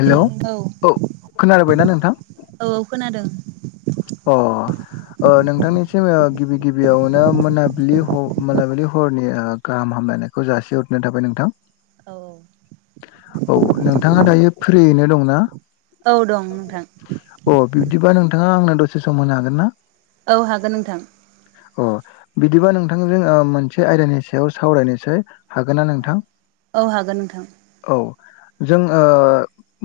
Hello औ खोनाबायना नोंथां औ खोनादों अ ओ नोंथांनिसिम गिबि गिबियावनो मोनाबिलि ह मोनाबिलि हरनि ओ गाहाम हामलायनायखौ जासिहरग्रोनाय थाबाय नोंथां औ औ नोंथाङा दायो फ्रियैनो दंना औ दं नोंथां अ बिब्दिबा नोंथाङा आंनो दसे सम होनो हागोनना औ हागोन नोंथां अ बिदिबा नोंथांजों मोनसे आयदानि सायाव सावरायनोसै हागोनना नोंथां औ हागोन नोंथां औ जों ओ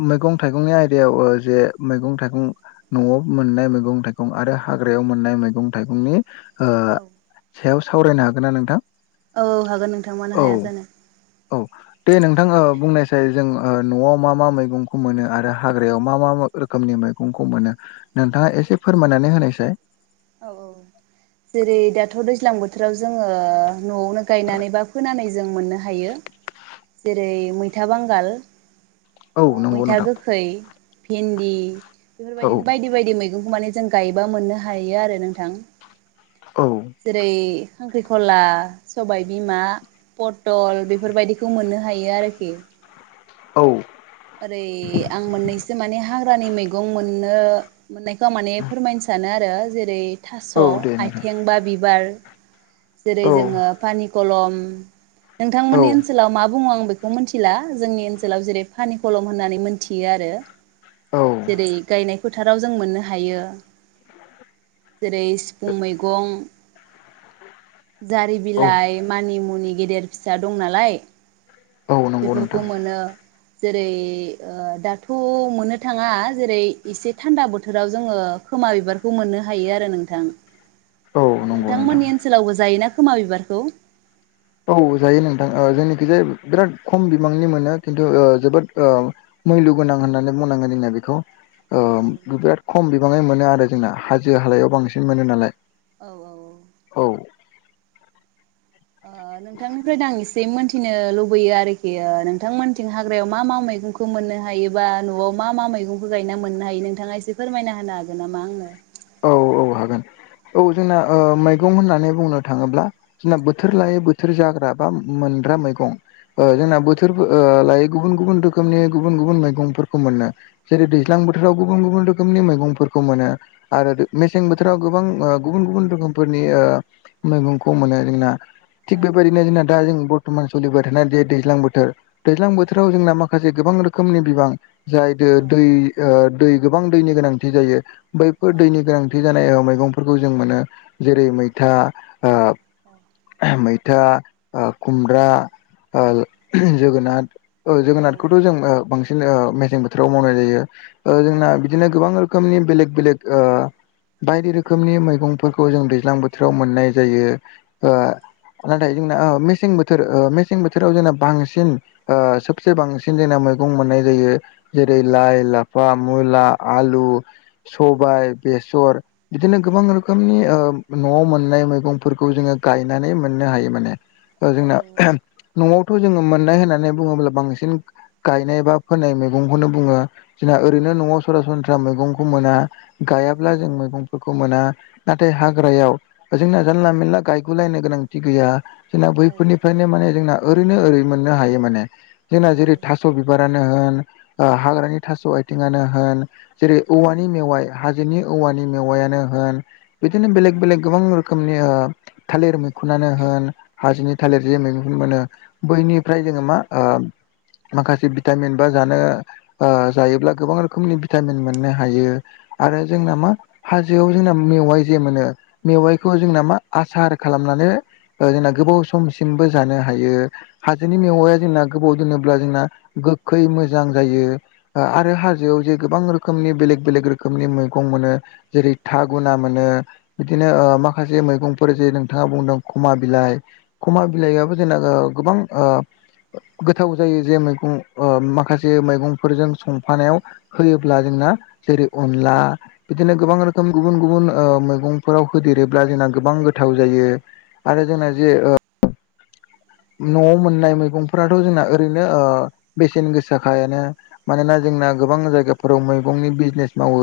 मैगं थाइगंनि आयदायाव जे मैगं थाइगं न'आव मोननाय मैगं थाइगं आरो हाग्रायाव मोननाय मैगं थाइगंनि ओ औ सायाव सावरायनो हागोनना नोंथां औ हागोन नोंथां औ मोनो हाया जानो औ दे नोंथां बुंनायसाय जों न'आव मा मा मैगं मैगंखौ मोनो आरो हाग्रायाव मा मा रोखोमनि मैगंखौ मोनो नोंथाङा एसे फोरमायनानै होनायसै औ औ जेरै दाथ दैज्लां बोथोराव जोङो न'आवनो गायनानै बा फोनानै जों मोननो हायो जेरै मैथा बांगाल औ नंगौ मैथा नोंथां गोखै भिन्दि औ बेफोरबायदिनो बायदि बायदि मैगं बेखौ माने जों गायोबा मोननो हायो आरो नोंथां औ जेरै खांख्रिखला सबाइ बिमा, पटल बेफोरबायदिखौ मोननो हायो आरोखि औ ओरै आं मोननैसो माने हाग्रानि मैगं मोननो मोननायखौ आं माने फोरमायनो सानो आरो जेरै थास औ दे नोंथां आइथें बा बिबार जेरै औ जोङो पानिकलम औ नोंथांमोननि ओनसोलाव मा बुङो आं बे खौ मिथिला जोंनि ओनसोलाव जेरै पानि कलम होननानै मोनथियो आरो औ जेरै गायनाय फोथाराव जों मोननो हायो जेरै सिफुं मैगं औ जारिबिलाइ मानिमुनि गेदेर फिसा दं नालाय औ नंगौ नोंथां बेफोरखौ मोनो जेरै दाथ मोननो थाङा जेरै एसे थान्दा बोथोराव जोङो खोमा बिबारखौ मोननो हायो आरो नोंथां औ नंगौ नोंथां नोंथांमोननि ओनसोलावबो जायोना खोमा बिबारखौ औ जायो नोंथां जोंनिखिजाया बिराद खम बिबांनि मोनो खिन्थु ओ जोबोद ओ मैलु गोनां होननानै बुंनांगो जोंना बेखौ ओ औ बिराद खम बिबाङै मोनो आरो जोंना हाजो हालायाव बांसिन मोनो नालाय औ औ औ औ नोंथांनिफ्राय दां एसे मोनथिनो लुबैयो आरोखि ओ नोंथांमोनथि हाग्रायाव मा मा मैगंखौ मोननो हायो जा न'वाव मा मा मैगंखौ गायना मोननो हायो नोंथाङा एसे फोरमायना होनो हागोन नामा आंनो औ औ हागोन औ जोंना मैगं होननानै बुंनो थाङोब्ला जोंना औ बोथोर लायै बोथोर जाग्रा बा मोनग्रा मैगं ओ औ जोंना बो थोर ओ लायो गुबुन गुबुन रोखोमनि गुबुन गुबुन मैगंफोरखौ मोनो जेरै औ दैज्लां बो थोराव गुबुन गुबुन रोखोमनि मैगंफोरखौ मोनो आरो मेसें बोथोराव गोबां ओ गुबुन गुबुन रोखोमफोरनि ओ मैगंखौ मोनो जोंना औ थिग बेबायदिनो जोंना दा जों बर्थमान सलिबाय थानाय जे दैज्लां बोथोर औ दैज्लांथोराव जोंना मा खासे गोबां रोखोमनि बिबां जाय दो दै ओ दै गोबां दैनि गोनांथि जायो बैफोर औ दैनि गोनां थि जानाय मैगंफोरखौ जों मोनो जेरै मैथा आ मैथा ओ खुमब्रा ओ जोगोनार ओ जोगोनारखौथ जों ओ बांसि न मेसें बोथोराव मावनाय जायो ओ जोंना बिदिनो गोबां रोखोमनि बेलेग बेलेग ओ बायदि रोखोमनि मैगं फोरखौ जों दैज्लां बोथोराव मोननाय जायो ओ नाथाय जोंना ओ मेसें बोथोर ओ मेसें बोथोराव जोंना बांसिन ओ सबसे बांसिन जोंना मैगं मोननाय जायो जेरै औ लाइ, लाफा, मुला, आलु, सबाइ, बेसर बिदिनो गोबां रोखोमनि ओ न'वाव मोननाय मैगंफोरखौ जोङो गायनानै मोननो हायो माने। ओ औ जोंना औ न'वावथ' जोङो मोननाय होननानै बुङोब्ला बांसिन गायनाय बा फोननाय मैगंखौनो बुङो जोंना ओरैनो न'वाव सरासनस्रा मैगंखौ मोना। औ गायाब्ला जों मैगं फोरखौ मोना नाथाय हाग्रायाव जोंना जानला मेनला गायगुलायनो गोनांथि गैया। जोंना बैफोरनिफ्रायनो माने जोंना ओरैनो ओरै मोननो हायो माने जोंना जेरै था स' बिबारानो होन ओ हाग्रानि थास' आथिङानो होन जेरै औवानि मेवाइ हाजोनि औवानि मेवायानो होन बिदिनो बेलेग बेलेग गोबां रोखोमनि ओ थालिर मैखुनानो होन हाजोनि थालिर जे मै मैखुन मोनो। बैनिफ्राय जोङो मा ओ माखासे भिटामिन बा जानो ओ जायोब्ला गोबां रोखोमनि भिटामिन मोननो हायो। आरो जोंना मा हाजोआव जोंना मेवाइ जे मोनो मेवाइखौ जोंना मा आसार खालामनानै। जोंना गोबाव समसिमबो जानो हायो हाजोनि मेवाइआ जोंना। गोबाव दोनोब्ला जोंना गोखै मोजां जायो। आंआआरो हाजोआव जे गोबां रोखोमनि बेलेग बेलेग रोखोम रोखोमनि मैगं मोनो जेरै थागुना मोनो बिदिनो माखासे मैगं फोर जे नोंथाङा बुंदों खमा बिलाइ खमा बिलाइयाबो ओ जोंना गोबां ओ गोथाव जायो जे मैगं ओ माखासे मैगंफोरजों संफानायाव होयोब्ला जोंना जेरै अनला बिदिनो गोबां रोखोम गुबुन गुबुन ओ मैगंफोराव होदेरोब्ला जोंना गोबां गोथाव जायो आरो जोंना जे ओ न'वाव मोननाय मैगंफोराथ' जोंना ओरैनो ओ बेसेन गोसाखायानो मानोना जोंना गोबां जायगाफोराव मैगंनि बिजनेस मावो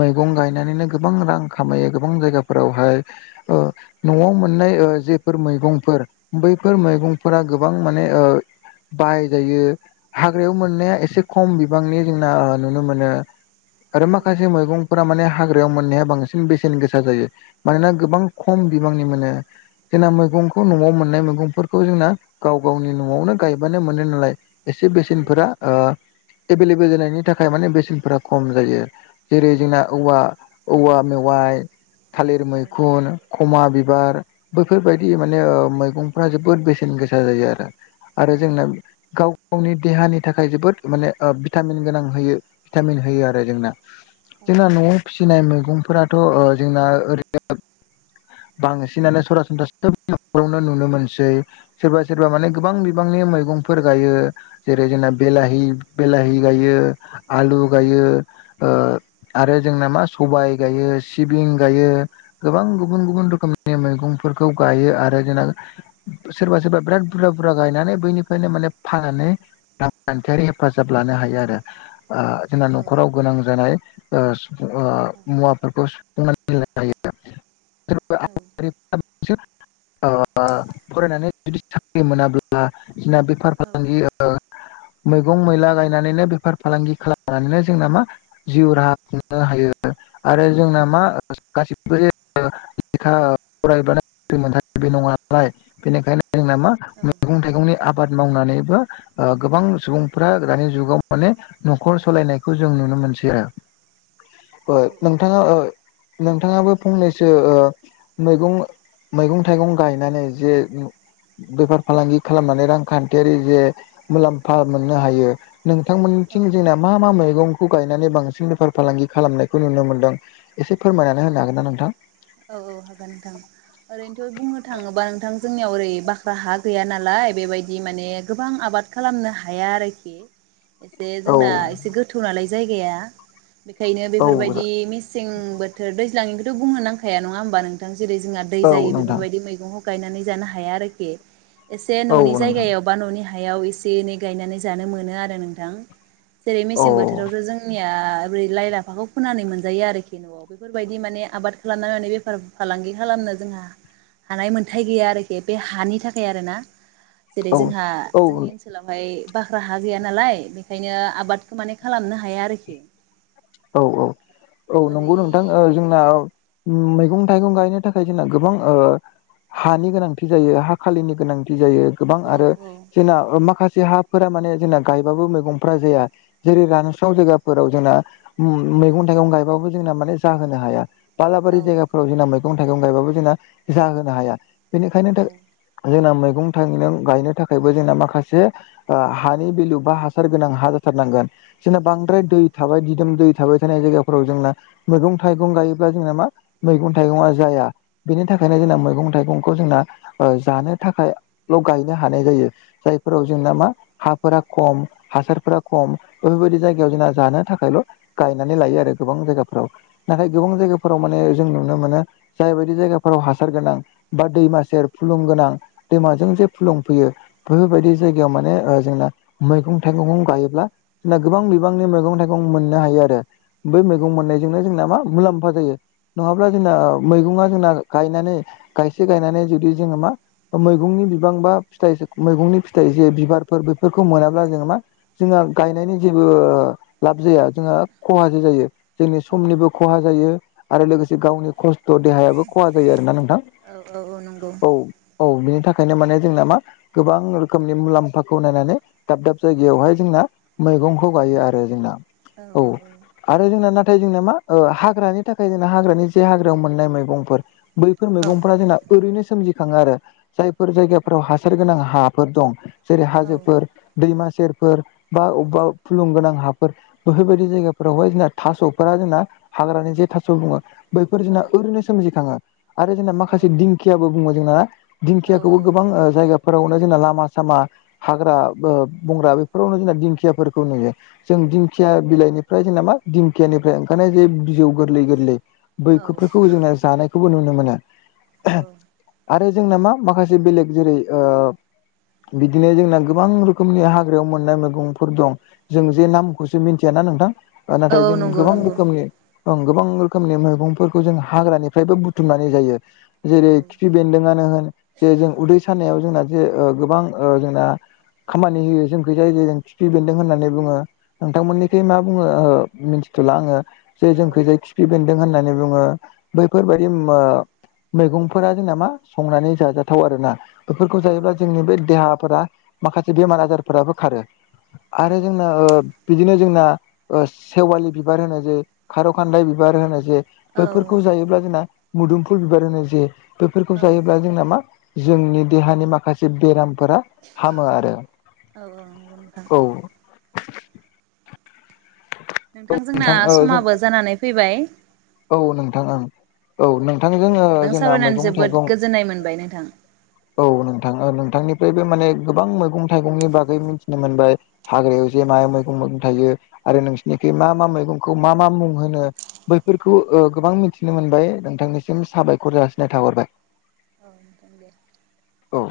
मैगं गायनानैनो। गोबां रां खामायो गोबां जायगाफोरावहाय। न'आव मोननाय जेफोर मैगंफोर बैफोर मैगंफोरा। गोबां माने ओ बाहाय जायो। हाग्रायाव मोननाया एसे खम बिबांनि जोंना नुनो मोनो आरो माखासे मैगं फोरा माने हाग्रायाव मोननाया बांसिन बेसेन गोसा जायो मानोना गोबां खम बिबांनि मोनाने जोंना मैगंखौ न'आव मोननाय मैगंफोरखौ जोंना गाव गावनि न'आवनो गायबानो मोनो नालाय। एसे बेसेनफोरा ओ एभेलेबेल जानायनि थाखाय माने बेसेनफोरा खम जायो। जेरै जोंना औवा औवा मेवाइ थालिर मैखुन ख'मा बिबार बैफोरबायदि माने ओ मैगंफ्रा जोबो बोद बेसेन गोसा जायो आरो आरो जोंना गाव गावनि देहानि थाखाय जोबोद माने भिटामिन गोनां होयो। भिटामिन होयो आरो जोंना जोंना न'आव। फिसिनाय मैगंफोराथ' ओ जोंना ओरैनो। बांसिनानो सरासनस्रासोबावनो नुनो मोनसै। सै सोरबा सोरबा माने गोबां बिबांनि मैगंफोर गायो। जेरै जोंना बिलाहि बिलाहि गायो आलु गायो। ओ आरो जोंना मा सबाय गायो सिबिं गायो गोबां। गुबुन गुबुन रोखोमनि मैगंफोरखौ गायो आरो जोंना। सोरबा सोरबा बिराद बुरजा बुरजा गायनानै बैनिफ्रायनो माने फाननानै रांखानथियारि हेफाजाब लानो हायो आरो ओ जोंना न'खराव गोनां जानाय ओ औ मुवाफोरखौ सुफुंनानै [unintelligible] औ [unintelligible] फरायनानै जुदि साख्रि मोनाब्ला जोंना बे बेफार फालांगि मैगं मैला गायनानैनो बेफार फालांगि खालामनानैनो जोंना मा जिउ राहा खुंनो हायो आरो जोंना मा गासिबो लेखा फरायबानो साख्रि मोनथारो बे नङानालाय बेनिखायनो जोंना मा मैगं थाइगंनि आबाद मावनानैबो गोबां सुबुंफ्रा दानि जुगाव माने न'खर सालायनायखौ जों नुनो मोनसै आरो [inaudible] औ नोंथाङा ओ नोंथाङाबो फंनैसो ओ मैगं मैगं थाइगं गायनानै जे बेफार फालांगि खालामनानै रांखानथियारि जे मुलामफा मोननो हायो नोंथांमोनथिं जोंना मा मा मैगंखौ गायनानै बांसिन बेफार फालांगि खालामनायखौ नुनो मोनदों एसे फोरमायनानै होनो हागोन ना नोंथां? औ औ हागोन नोंथां ओरैनोथ' बुंनो थाङोबा नोंथां जोंनियाव ओरै बाख्रा हा गैया नालाय बेबायदि माने गोबां आबाद खालामनो हाया आरोखि एसे औ जोंना एसे गोथौ नालाय जायगाया बेखायनो औ बेफोरबायदि मेसें बोथोर दैज्लांनिखौथ बुंनो नांखाया नङा होमबा नोंथां जेरै जोंहा दै औ जायो नोंथां बेफोरबायदि मैगंखौ गखयनानै जानो हाया आरोखि एसे औ न'नि नोंथां जायगायाव बा न'नि हायाव एसे एनै गायनानै जानो मोनो आरो नोंथां जेरै औ मेसें बोथोरावथ जों जोंनिया ओरै लाइ लाफाखौ फोननानै मोनजायो आरोखि न'आव बेफोरबायदि माने आबाद [unintelligible] बेफार फालांगि खालामनो जोंहा हानाय मोनथाय गैया आरोखि बे हानि थाखाय आरोना जेरै औ जोंहा औ जोंनि ओनसोल ओनसोलावहाय बाख्रा हा गैया नालाय बेखायनो आबादखौ माने खालामनो हाया आरोखि औ औ औ नंगौ ओरै नोंथां ओ जोंना मैगं थाइगं गायनो थाखाय जोंना गोबां ओ हानि गोनांथि जायो हा खालिनि गोनांथि जायो गोबां औ आरो जोंना माखासे हा फोरा माने जोंना गायबाबो मैगंफ्रा जाया जेरै रानस्राव जायगाफोराव जोंना मैगं थाइगं गायबाबो जोंना माने जाहोनो हाया औ बालाबारि जायगाफ्राव जोंना मैगं थाइगं गायबाबो जोंना जाहोनो हाया बेनिखायनो दा जोंना मैगं थाइगं गायनो थाखायबो जोंना माखासे हानि भेलु बा हासार गोनां हा जाथारनांगोन जोंना औ बांद्राय दै थाबाय दिदोम दै थाबाय थानाय जायगाफोराव जोंना मैगं थाइगं गायोब्ला जोंना मा मैगं थाइगङा जाया बेनिथाखायनो औ जोंना मैगं थाइगंखौ जोंना जानो थाखायल गायनो हानाय जायो जायफोराव जोंना मा हाफोरा खम हासारफोरा खम बेफोरबायदि जायगायाव जोंना जानो थाखायल गायनानै लायो आरो गोबां जायगाफोराव नाथाय औ गोबां जायगाफोराव माने जों नुनो मोनो जायबायायदि जायगाफोराव हासार गोनां बा दैमा सेेर फुलुं गोनां दैमाजों जे फुलुंफैयो बेफोरबायदि जाय गायाव माने जोंना मैगं थाइगंखौ गायोब्ला जोंना गोबां बिबांनि मैगं थाइगं मोननो हायो आरो बै मैगं मोननायजोंनो जोंना मा मुलाम्फा जायो नङाब्ला जोंना मैगङा जोंना गायनानै गायसे गायनानै जुदि जोङो मा मैगंनि बिबां बा फिथ मैगंनि फिथाइ जे बिबारफोर बेफोरखौ मोनाब्ला जोङो मा जोंहा गायनायनि जेबो लाब जाया जोंहा खहासो जायो जोंनि औ समनिबो खहा जायो आरो लोगोसे गावनि खस्थ देहायाबो खहा जायो आरोना नोंथां औ औ नंगौ औ औ बिनि थाखायनो माने जोंना मा गोबां रोखोमनि मुलाम्फाखौ नायनानै दाब दाब जायगायावहाय जोंना मैगंखौ गायो आरो जोंना औ औ औ आरो जोंना नाथाय जोंना मा ओ हाग्रानि थाखाय जोंना हाग्रानि जे हाग्रायाव मोननाय मैगंफोर बैफोर औ मैगंफोरा जोंना ओरैनो सोमजिखाङो आरो जायफोर जायगाफोराव हासार गोनां हा फोर दं जेरै हाजोफोर दैमा सेरफोर बा अबेबा फुलुंगोनां हाफोर बेफोरबायदि जायगाफोरावहाय जोंना थास'फोरा जोंना हाग्रानि जे थास' बुङो बैफोर जोंना औ ओरैनो सोमजिखाङो आरो जोंना माखासे दिंखियाबो बुङो जोंना औ दिंखियाखौबो औ गोबां ओ जायगाफोरावनो जोंना लामा सामा हाग्रा बो बंग्रा बेफोरावनो जोंना दिंखियाफोरखौ नुयो जों दिंखिया बिलाइनि फ्राय जोंना मा दिंखियानिफ्राय ओंखायनो जे बिजौ गोरलै गोरलै औ बैखफोरखौ जों जानाय बे खौबो नुनो मोना। औ आरो जोंना मा माखासे बेलेग जेरै ओ बिदिनो जोंना गोबां रोखोमनि हाग्रायाव मोननाय मैगंफोर दं। जों जे नामखौसो मिथियाना नोंथां औ नाथाय औ जों नंगौ गोबां नंगौ रोखोमनि ओं गोबां रोखोमनि मैगंफोरखौ जों हाग्रानिफ्रायबो बुथुमनानै जायो जेरै औ खिफ बेन्दोंआनो होन जे जों उदै सानायाव जोंना जे ओ गोबां ओ जोंना। खामानि होयो जोंखै जाय जाय जों खिफि बेन्दों होननानै बुङो। औ नोंथांमोननिखाय मा बुङो ओ मिथिथ'ला आङो जे औ जोंखौ जायि खाफि बेन्दों होननानै बुङो बैफोरबायदि मैगंफोरा जोंना मा संनानै जाजाथाव आरोना। बेफोरखौ जायोब्ला जोंनि बे देहाफोरा माखासे बेमार आजारफोराबो खारो। आरो जोंना ओ बिदिनो जोंना ओ सेवालि बिबार होनो जे खार' खान्दाय बिबार होनो जे औ बैफोरखौ जायोब्ला जोंना मुदुमफुल बिबार होनो जे बेफोरखौ औ जायोब्ला जोंना मा जोंनि देहानि माखासे बेरामफोरा हामो आरो नंगौ नोंथां औ नोंथां जोंना ओ जों समाबो जानानै फैबाय औ नोंथां ओं औ नोंथां जोङो नोंथांजों जोंना सावरायनानै मैगं जोबोद थाइगं गोजोननाय मोनबाय नोंथां औ नोंथां नोंथांनिफ्रायबो माने गोबां मैगं थाइगंनि बागै मिथिनो मोनबाय। हाग्रायाव जे मा मैगं मैगं थायो आरो नोंसोरनिखि मा मा मैगंखौ मा मा मुं होनो। फोरखौ ओ गोबां मिथिनो मोनबाय नोंथांनिसिम साबायखर जासिनाय थाहरबाय। [inaudible] औ